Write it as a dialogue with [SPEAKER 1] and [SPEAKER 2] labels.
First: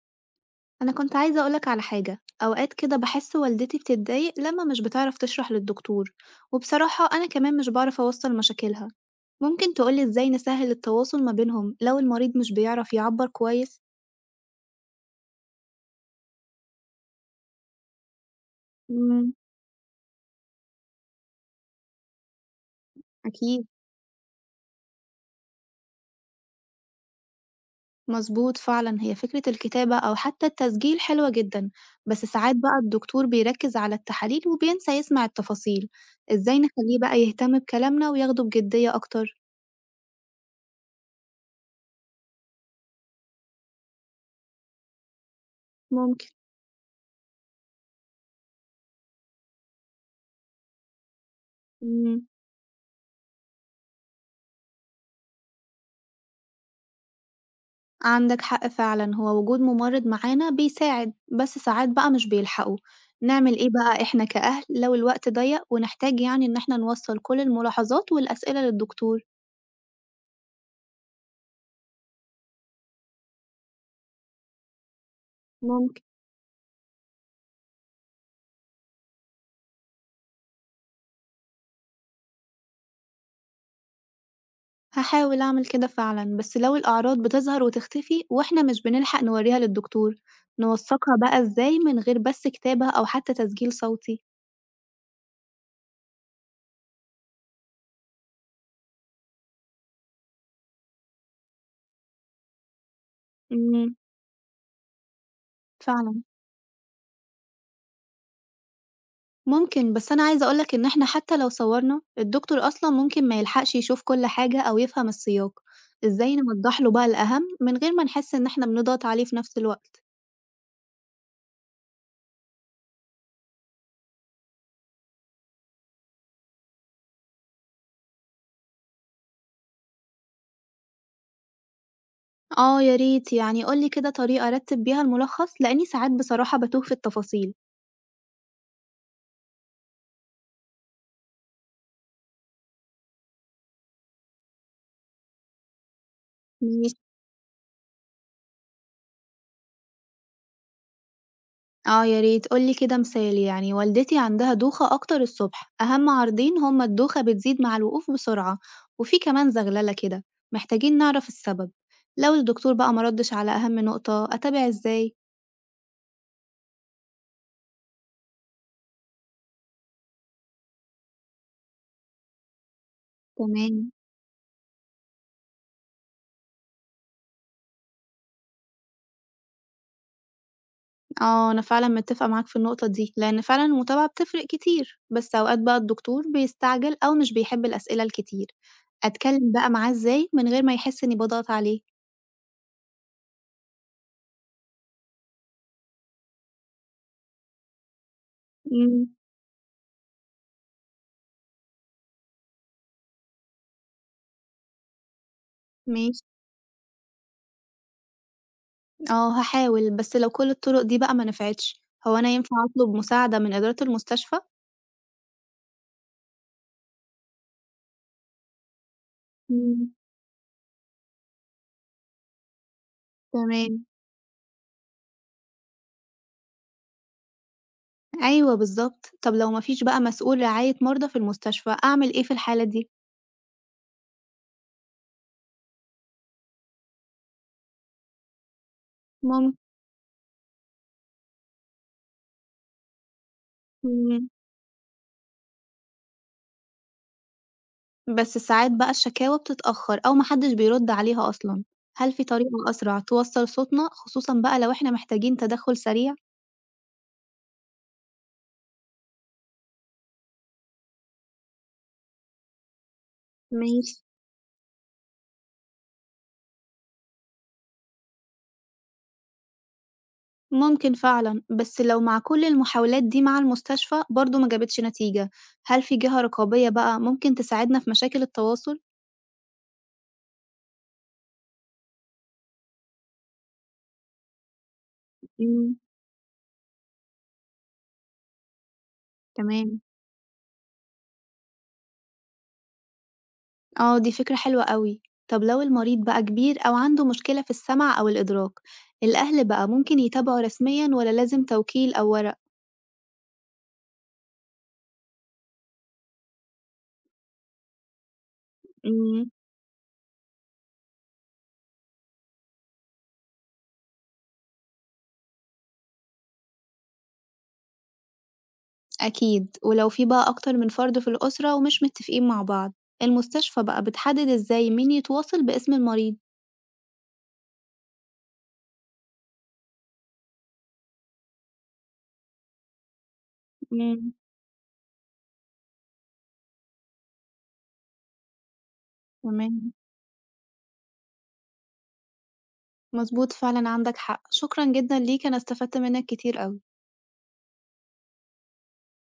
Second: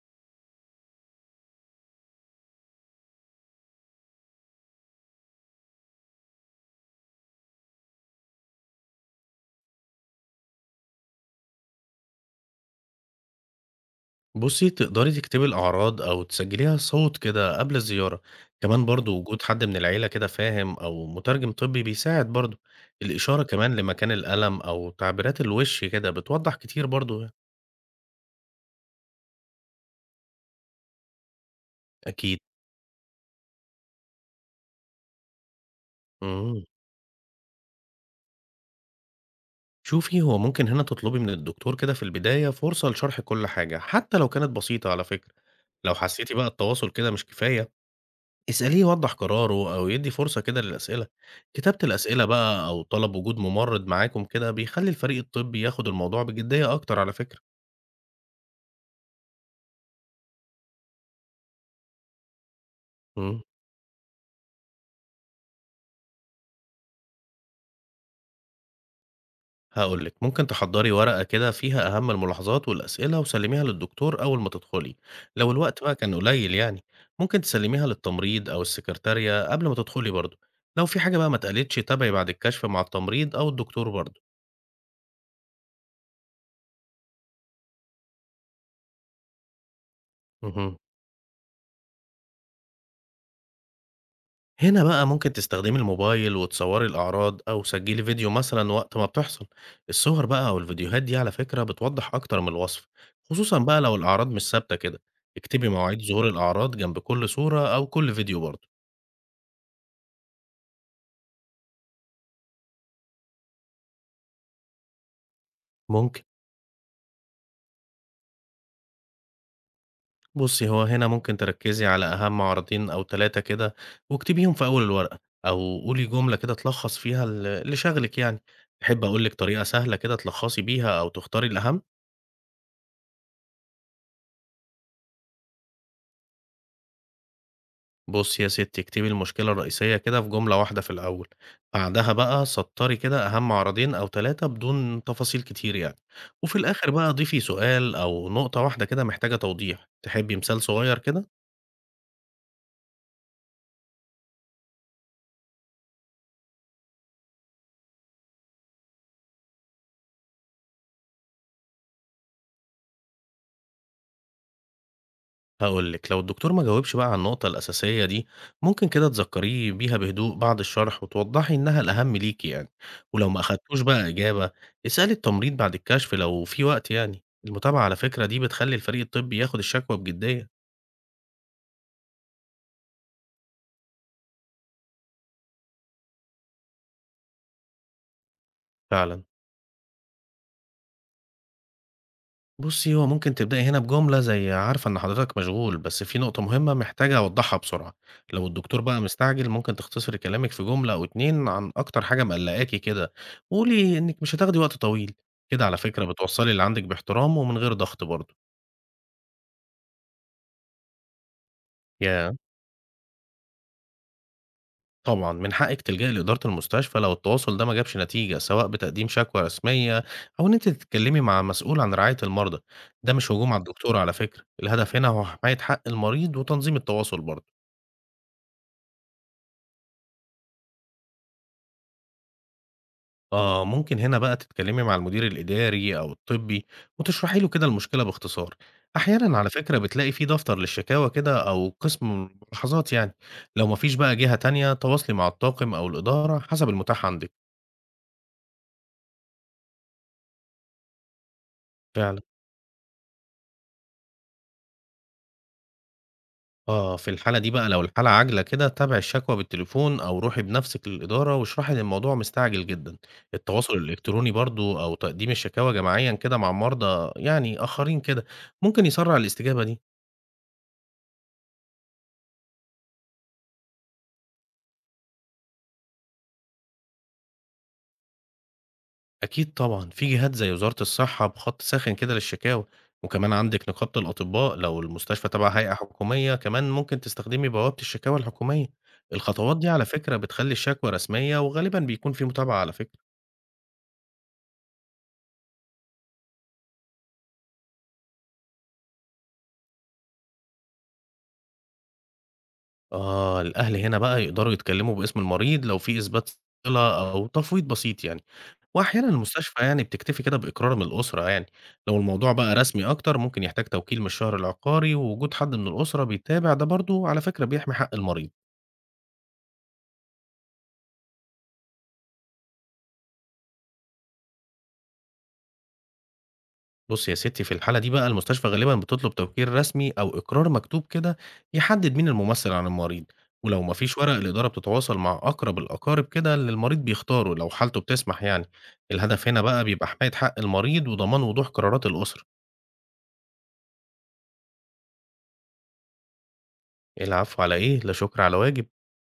[SPEAKER 1] أنا كنت عايزة أقولك على حاجة. أوقات كده بحس والدتي بتتضايق لما مش بتعرف تشرح للدكتور، وبصراحة أنا كمان مش بعرف أوصل مشاكلها. ممكن تقولي إزاي نسهل التواصل ما بينهم لو المريض مش بيعرف يعبر كويس؟
[SPEAKER 2] بُصّي، تقدري تكتبي الأعراض أو تسجّليها صوت كده قبل الزيارة، كمان برضه
[SPEAKER 1] مم،
[SPEAKER 2] وجود حد من العيلة كده فاهم أو مترجم طبّي بيساعد برضه، الإشارة
[SPEAKER 1] أكيد.
[SPEAKER 2] كمان لمكان الألم أو تعبيرات الوش كده بتوضّح كتير برضه يعني.
[SPEAKER 1] مظبوط فعلا، هي فكرة الكتابة أو حتى التسجيل حلوة جدا، بس
[SPEAKER 2] أكيد.
[SPEAKER 1] ساعات بقى الدكتور بيركز على التحاليل وبينسى يسمع التفاصيل. إزاي
[SPEAKER 2] إمم.
[SPEAKER 1] نخليه بقى يهتم بكلامنا وياخده بجدية أكتر؟
[SPEAKER 2] شوفي، هو ممكن هنا تطلبي من الدكتور كده في البداية فرصة لشرح كل حاجة، حتى لو كانت بسيطة على فكرة. لو
[SPEAKER 1] ممكن.
[SPEAKER 2] حسيتِ بقى التواصل كده مش كفاية اسأليه يوضّح قراره أو يدّي فرصة كده للأسئلة. كتابة الأسئلة
[SPEAKER 1] مم.
[SPEAKER 2] بقى أو طلب وجود ممرّض معاكم كده بيخلّي الفريق الطبّي ياخُد الموضوع بجدية أكتر على فكرة.
[SPEAKER 1] عندك حق فعلًا، هو وجود ممرّض معانا بيساعد، بس ساعات بقى مش بيلحقوا.
[SPEAKER 2] إمم.
[SPEAKER 1] نعمل إيه بقى إحنا كأهل لو الوقت ضيّق ونحتاج يعني إن إحنا نوصّل كل الملاحظات والأسئلة للدكتور؟
[SPEAKER 2] هاقول لِك، ممكن تحضّري ورقة كده فيها أهم الملاحظات والأسئلة وسلّميها للدكتور أول ما تدخُلي، لو الوقت بقى
[SPEAKER 1] ممكن.
[SPEAKER 2] كان قليّل يعني. ممكن تسلّميها للتمريض أو السكرتارية قبل ما تدخُلي برضه، لو في حاجة بقى ما اتقالتش تابعي بعد الكشف مع التمريض أو الدكتور برضه.
[SPEAKER 1] هاحاول أعمل كده فعلًا، بس لو الأعراض بتظهر وتختفي وإحنا مش بنلحق نورّيها للدكتور،
[SPEAKER 2] اهم.
[SPEAKER 1] نوثّقها بقى إزاي من غير بس كتابة أو حتى تسجيل صوتي؟
[SPEAKER 2] هنا بقى ممكن تستخدمي الموبايل وتصوري الأعراض أو سجلي فيديو مثلا وقت ما بتحصل. الصور بقى أو الفيديوهات دي على فكرة بتوضح أكتر من الوصف، خصوصا بقى
[SPEAKER 1] إمم،
[SPEAKER 2] لو الأعراض مش ثابتة كده. اكتبي مواعيد
[SPEAKER 1] فعلًا.
[SPEAKER 2] ظهور الأعراض جنب كل صورة أو كل فيديو برضه.
[SPEAKER 1] ممكن، بس أنا عايزة أقول لك إن إحنا حتى لو صوّرنا، الدكتور أصلًا ممكن ما يلحقش يشوف كل حاجة أو يفهم السياق.
[SPEAKER 2] ممكن
[SPEAKER 1] إزاي نوضّح له بقى الأهم من غير ما نحس إن إحنا بنضغط عليه في نفس الوقت؟
[SPEAKER 2] بصي، هو هنا ممكن تركزي على أهم عرضين أو ثلاثة كده واكتبيهم في أول الورقة، أو قولي جملة كده تلخص فيها اللي شاغلك يعني. تحب أقولك طريقة سهلة كده تلخصي بيها أو تختاري الأهم؟
[SPEAKER 1] آه يا ريت، يعني قُل لي كده طريقة أرتّب بيها الملخص، لإني ساعات بصراحة باتوه في التفاصيل.
[SPEAKER 2] بُصّي يا ستّي، اكتبي المشكلة الرئيسية كده في جملة واحدة في الأول، بعدها بقى سطّري كده أهم عرضين أو 3 بدون تفاصيل كتير يعني، وفي الآخر
[SPEAKER 1] ماشي.
[SPEAKER 2] بقى ضيفي سؤال أو نقطة واحدة كده محتاجة توضيح. تحبّي مثال صغير كده؟
[SPEAKER 1] آه يا ريت قُل لي كده مثال، يعني والدتي عندها دوخة أكتر الصبح، أهم عرضين هُم الدوخة بتزيد مع الوقوف بسرعة، وفي كمان زغللة كده، محتاجين نعرف السبب. لو الدكتور بقى ما ردش على أهم نقطة، أتابع إزاي؟
[SPEAKER 2] هاقول لِك، لو الدكتور ما جاوبش بقى على النقطة الأساسية دي، ممكن كده تذكّريه بيها بهدوء بعد الشرح وتوضّحي إنها الأهم ليكِ يعني، ولو ما أخدتوش
[SPEAKER 1] تمام.
[SPEAKER 2] بقى إجابة، اسألي التمريض بعد الكشف لو في وقت يعني. المتابعة على فكرة دي بتخلّي الفريق الطبّي ياخد الشكوى بجدية.
[SPEAKER 1] آه أنا فعلًا متّفقة معاك في النقطة دي، لإن فعلًا المتابعة بتفرق كتير، بس أوقات بقى الدكتور بيستعجل أو مش بيحب الأسئلة الكتير.
[SPEAKER 2] فعلًا.
[SPEAKER 1] أتكلم بقى معاه إزاي من غير ما يحس إني باضغط عليه؟
[SPEAKER 2] بُصّي، هو ممكن تبدئي هنا بجملة زي "عارفة إن حضرتك مشغول، بس في نقطة مهمة محتاجة أوضحها بسرعة." لو الدكتور بقى
[SPEAKER 1] إمم،
[SPEAKER 2] مستعجل، ممكن تختصري كلامِك في جملة أو 2 عن أكتر حاجة مقلّقاكِ كده، وقولي إنِّك مش هتاخدي وقت طويل. كده على فكرة
[SPEAKER 1] ماشي.
[SPEAKER 2] بتوصّلي اللي عندِك باحترام ومن غير ضغط برضه.
[SPEAKER 1] آه هاحاول، بس لو كل الطرق دي بقى ما نفعتش، هو أنا
[SPEAKER 2] ياه!
[SPEAKER 1] ينفع أطلب مساعدة من إدارة المستشفى؟
[SPEAKER 2] طبعًا من حقِّك تلجئي لإدارة المستشفى لو التواصل ده ما جابش نتيجة، سواء بتقديم شكوى
[SPEAKER 1] إمم،
[SPEAKER 2] رسمية أو إن أنتِ تتكلمي مع مسؤول عن رعاية المرضى. ده مش هجوم على
[SPEAKER 1] تمام.
[SPEAKER 2] الدكتور على فكرة، الهدف هنا هو حماية حق المريض وتنظيم التواصل برضه.
[SPEAKER 1] أيوه بالضبط. طب لو ما فيش بقى مسؤول رعاية مرضى في المستشفى، أعمل إيه في الحالة دي؟
[SPEAKER 2] آه، ممكن هنا بقى تتكلمي مع المدير الإداري أو الطبي وتشرحي له كده المشكلة باختصار. أحيانا على
[SPEAKER 1] ممكن.
[SPEAKER 2] فكرة بتلاقي في دفتر للشكاوى كده أو قسم ملاحظات يعني. لو مفيش بقى
[SPEAKER 1] إمم،
[SPEAKER 2] جهة تانية تواصلي مع الطاقم أو الإدارة حسب المتاح عندك.
[SPEAKER 1] بس ساعات بقى الشكاوى بتتأخر أو ما حدش بيرد عليها أصلًا. هل
[SPEAKER 2] فعلا.
[SPEAKER 1] في طريقة أسرع توصّل صوتنا، خصوصًا بقى لو إحنا محتاجين تدخُّل سريع؟
[SPEAKER 2] آه، في الحالة دي بقى لو الحالة عاجلة كده تابعي الشكوى بالتليفون أو روحي بنفسك للإدارة واشرحي إن الموضوع مستعجل جدا. التواصل
[SPEAKER 1] ماشي.
[SPEAKER 2] الإلكتروني برضو أو تقديم الشكاوى جماعيا كده مع مرضى يعني آخرين كده ممكن يسرع الاستجابة دي.
[SPEAKER 1] ممكن فعلا، بس لو مع كل المحاولات دي مع المستشفى برضه ما جابتش نتيجة، هل في جهة رقابية بقى ممكن تساعدنا في مشاكل التواصل؟
[SPEAKER 2] أكيد طبعًا، في جهات زي وزارة الصحة بخط ساخن كده للشكاوى، وكمان عندِك نقابة الأطباء لو المستشفى تبع هيئة
[SPEAKER 1] امم.
[SPEAKER 2] حكومية، كمان ممكن تستخدمي بوابة الشكاوى الحكومية. الخطوات دي
[SPEAKER 1] تمام.
[SPEAKER 2] على فكرة بتخلّي الشكوى رسمية وغالبًا بيكون في متابعة على فكرة.
[SPEAKER 1] اه دي فكرة حلوة قوي. طب لو المريض بقى كبير أو عنده مشكلة في السمع أو الإدراك، الأهل بقى ممكن يتابعوا رسميا ولا لازم توكيل أو ورق؟
[SPEAKER 2] آه، الأهل هنا بقى يقدروا يتكلموا باسم المريض لو في إثبات صلة أو تفويض بسيط يعني، وأحيانًا
[SPEAKER 1] امم.
[SPEAKER 2] المستشفى يعني بتكتفي كده بإقرار من الأسرة يعني. لو الموضوع بقى رسمي أكتر ممكن يحتاج توكيل من الشهر العقاري، ووجود حد من الأسرة بيتابع ده برضه على فكرة بيحمي حق المريض.
[SPEAKER 1] أكيد. ولو في بقى أكتر من فرد في الأسرة ومش متفقين مع بعض، المستشفى بقى بتحدد إزاي مين يتواصل باسم المريض؟
[SPEAKER 2] بُصّي يا ستّي، في الحالة دي بقى المستشفى غالبًا بتطلب توقير رسمي أو إقرار مكتوب كده يحدد مين الممثّل عن المريض، ولو ما فيش
[SPEAKER 1] امم.
[SPEAKER 2] ورق الإدارة بتتواصل مع أقرب الأقارب كده اللي المريض بيختاره لو حالته بتسمح يعني. الهدف هنا بقى
[SPEAKER 1] تمام.
[SPEAKER 2] بيبقى حماية حق المريض وضمان وضوح قرارات الأسرة.
[SPEAKER 1] مضبوط فعلًا، عندك حق. شكرًا جدًا ليك، أنا استفدت منّك كتير أوي.
[SPEAKER 2] العفو على إيه، لا شكر على واجب.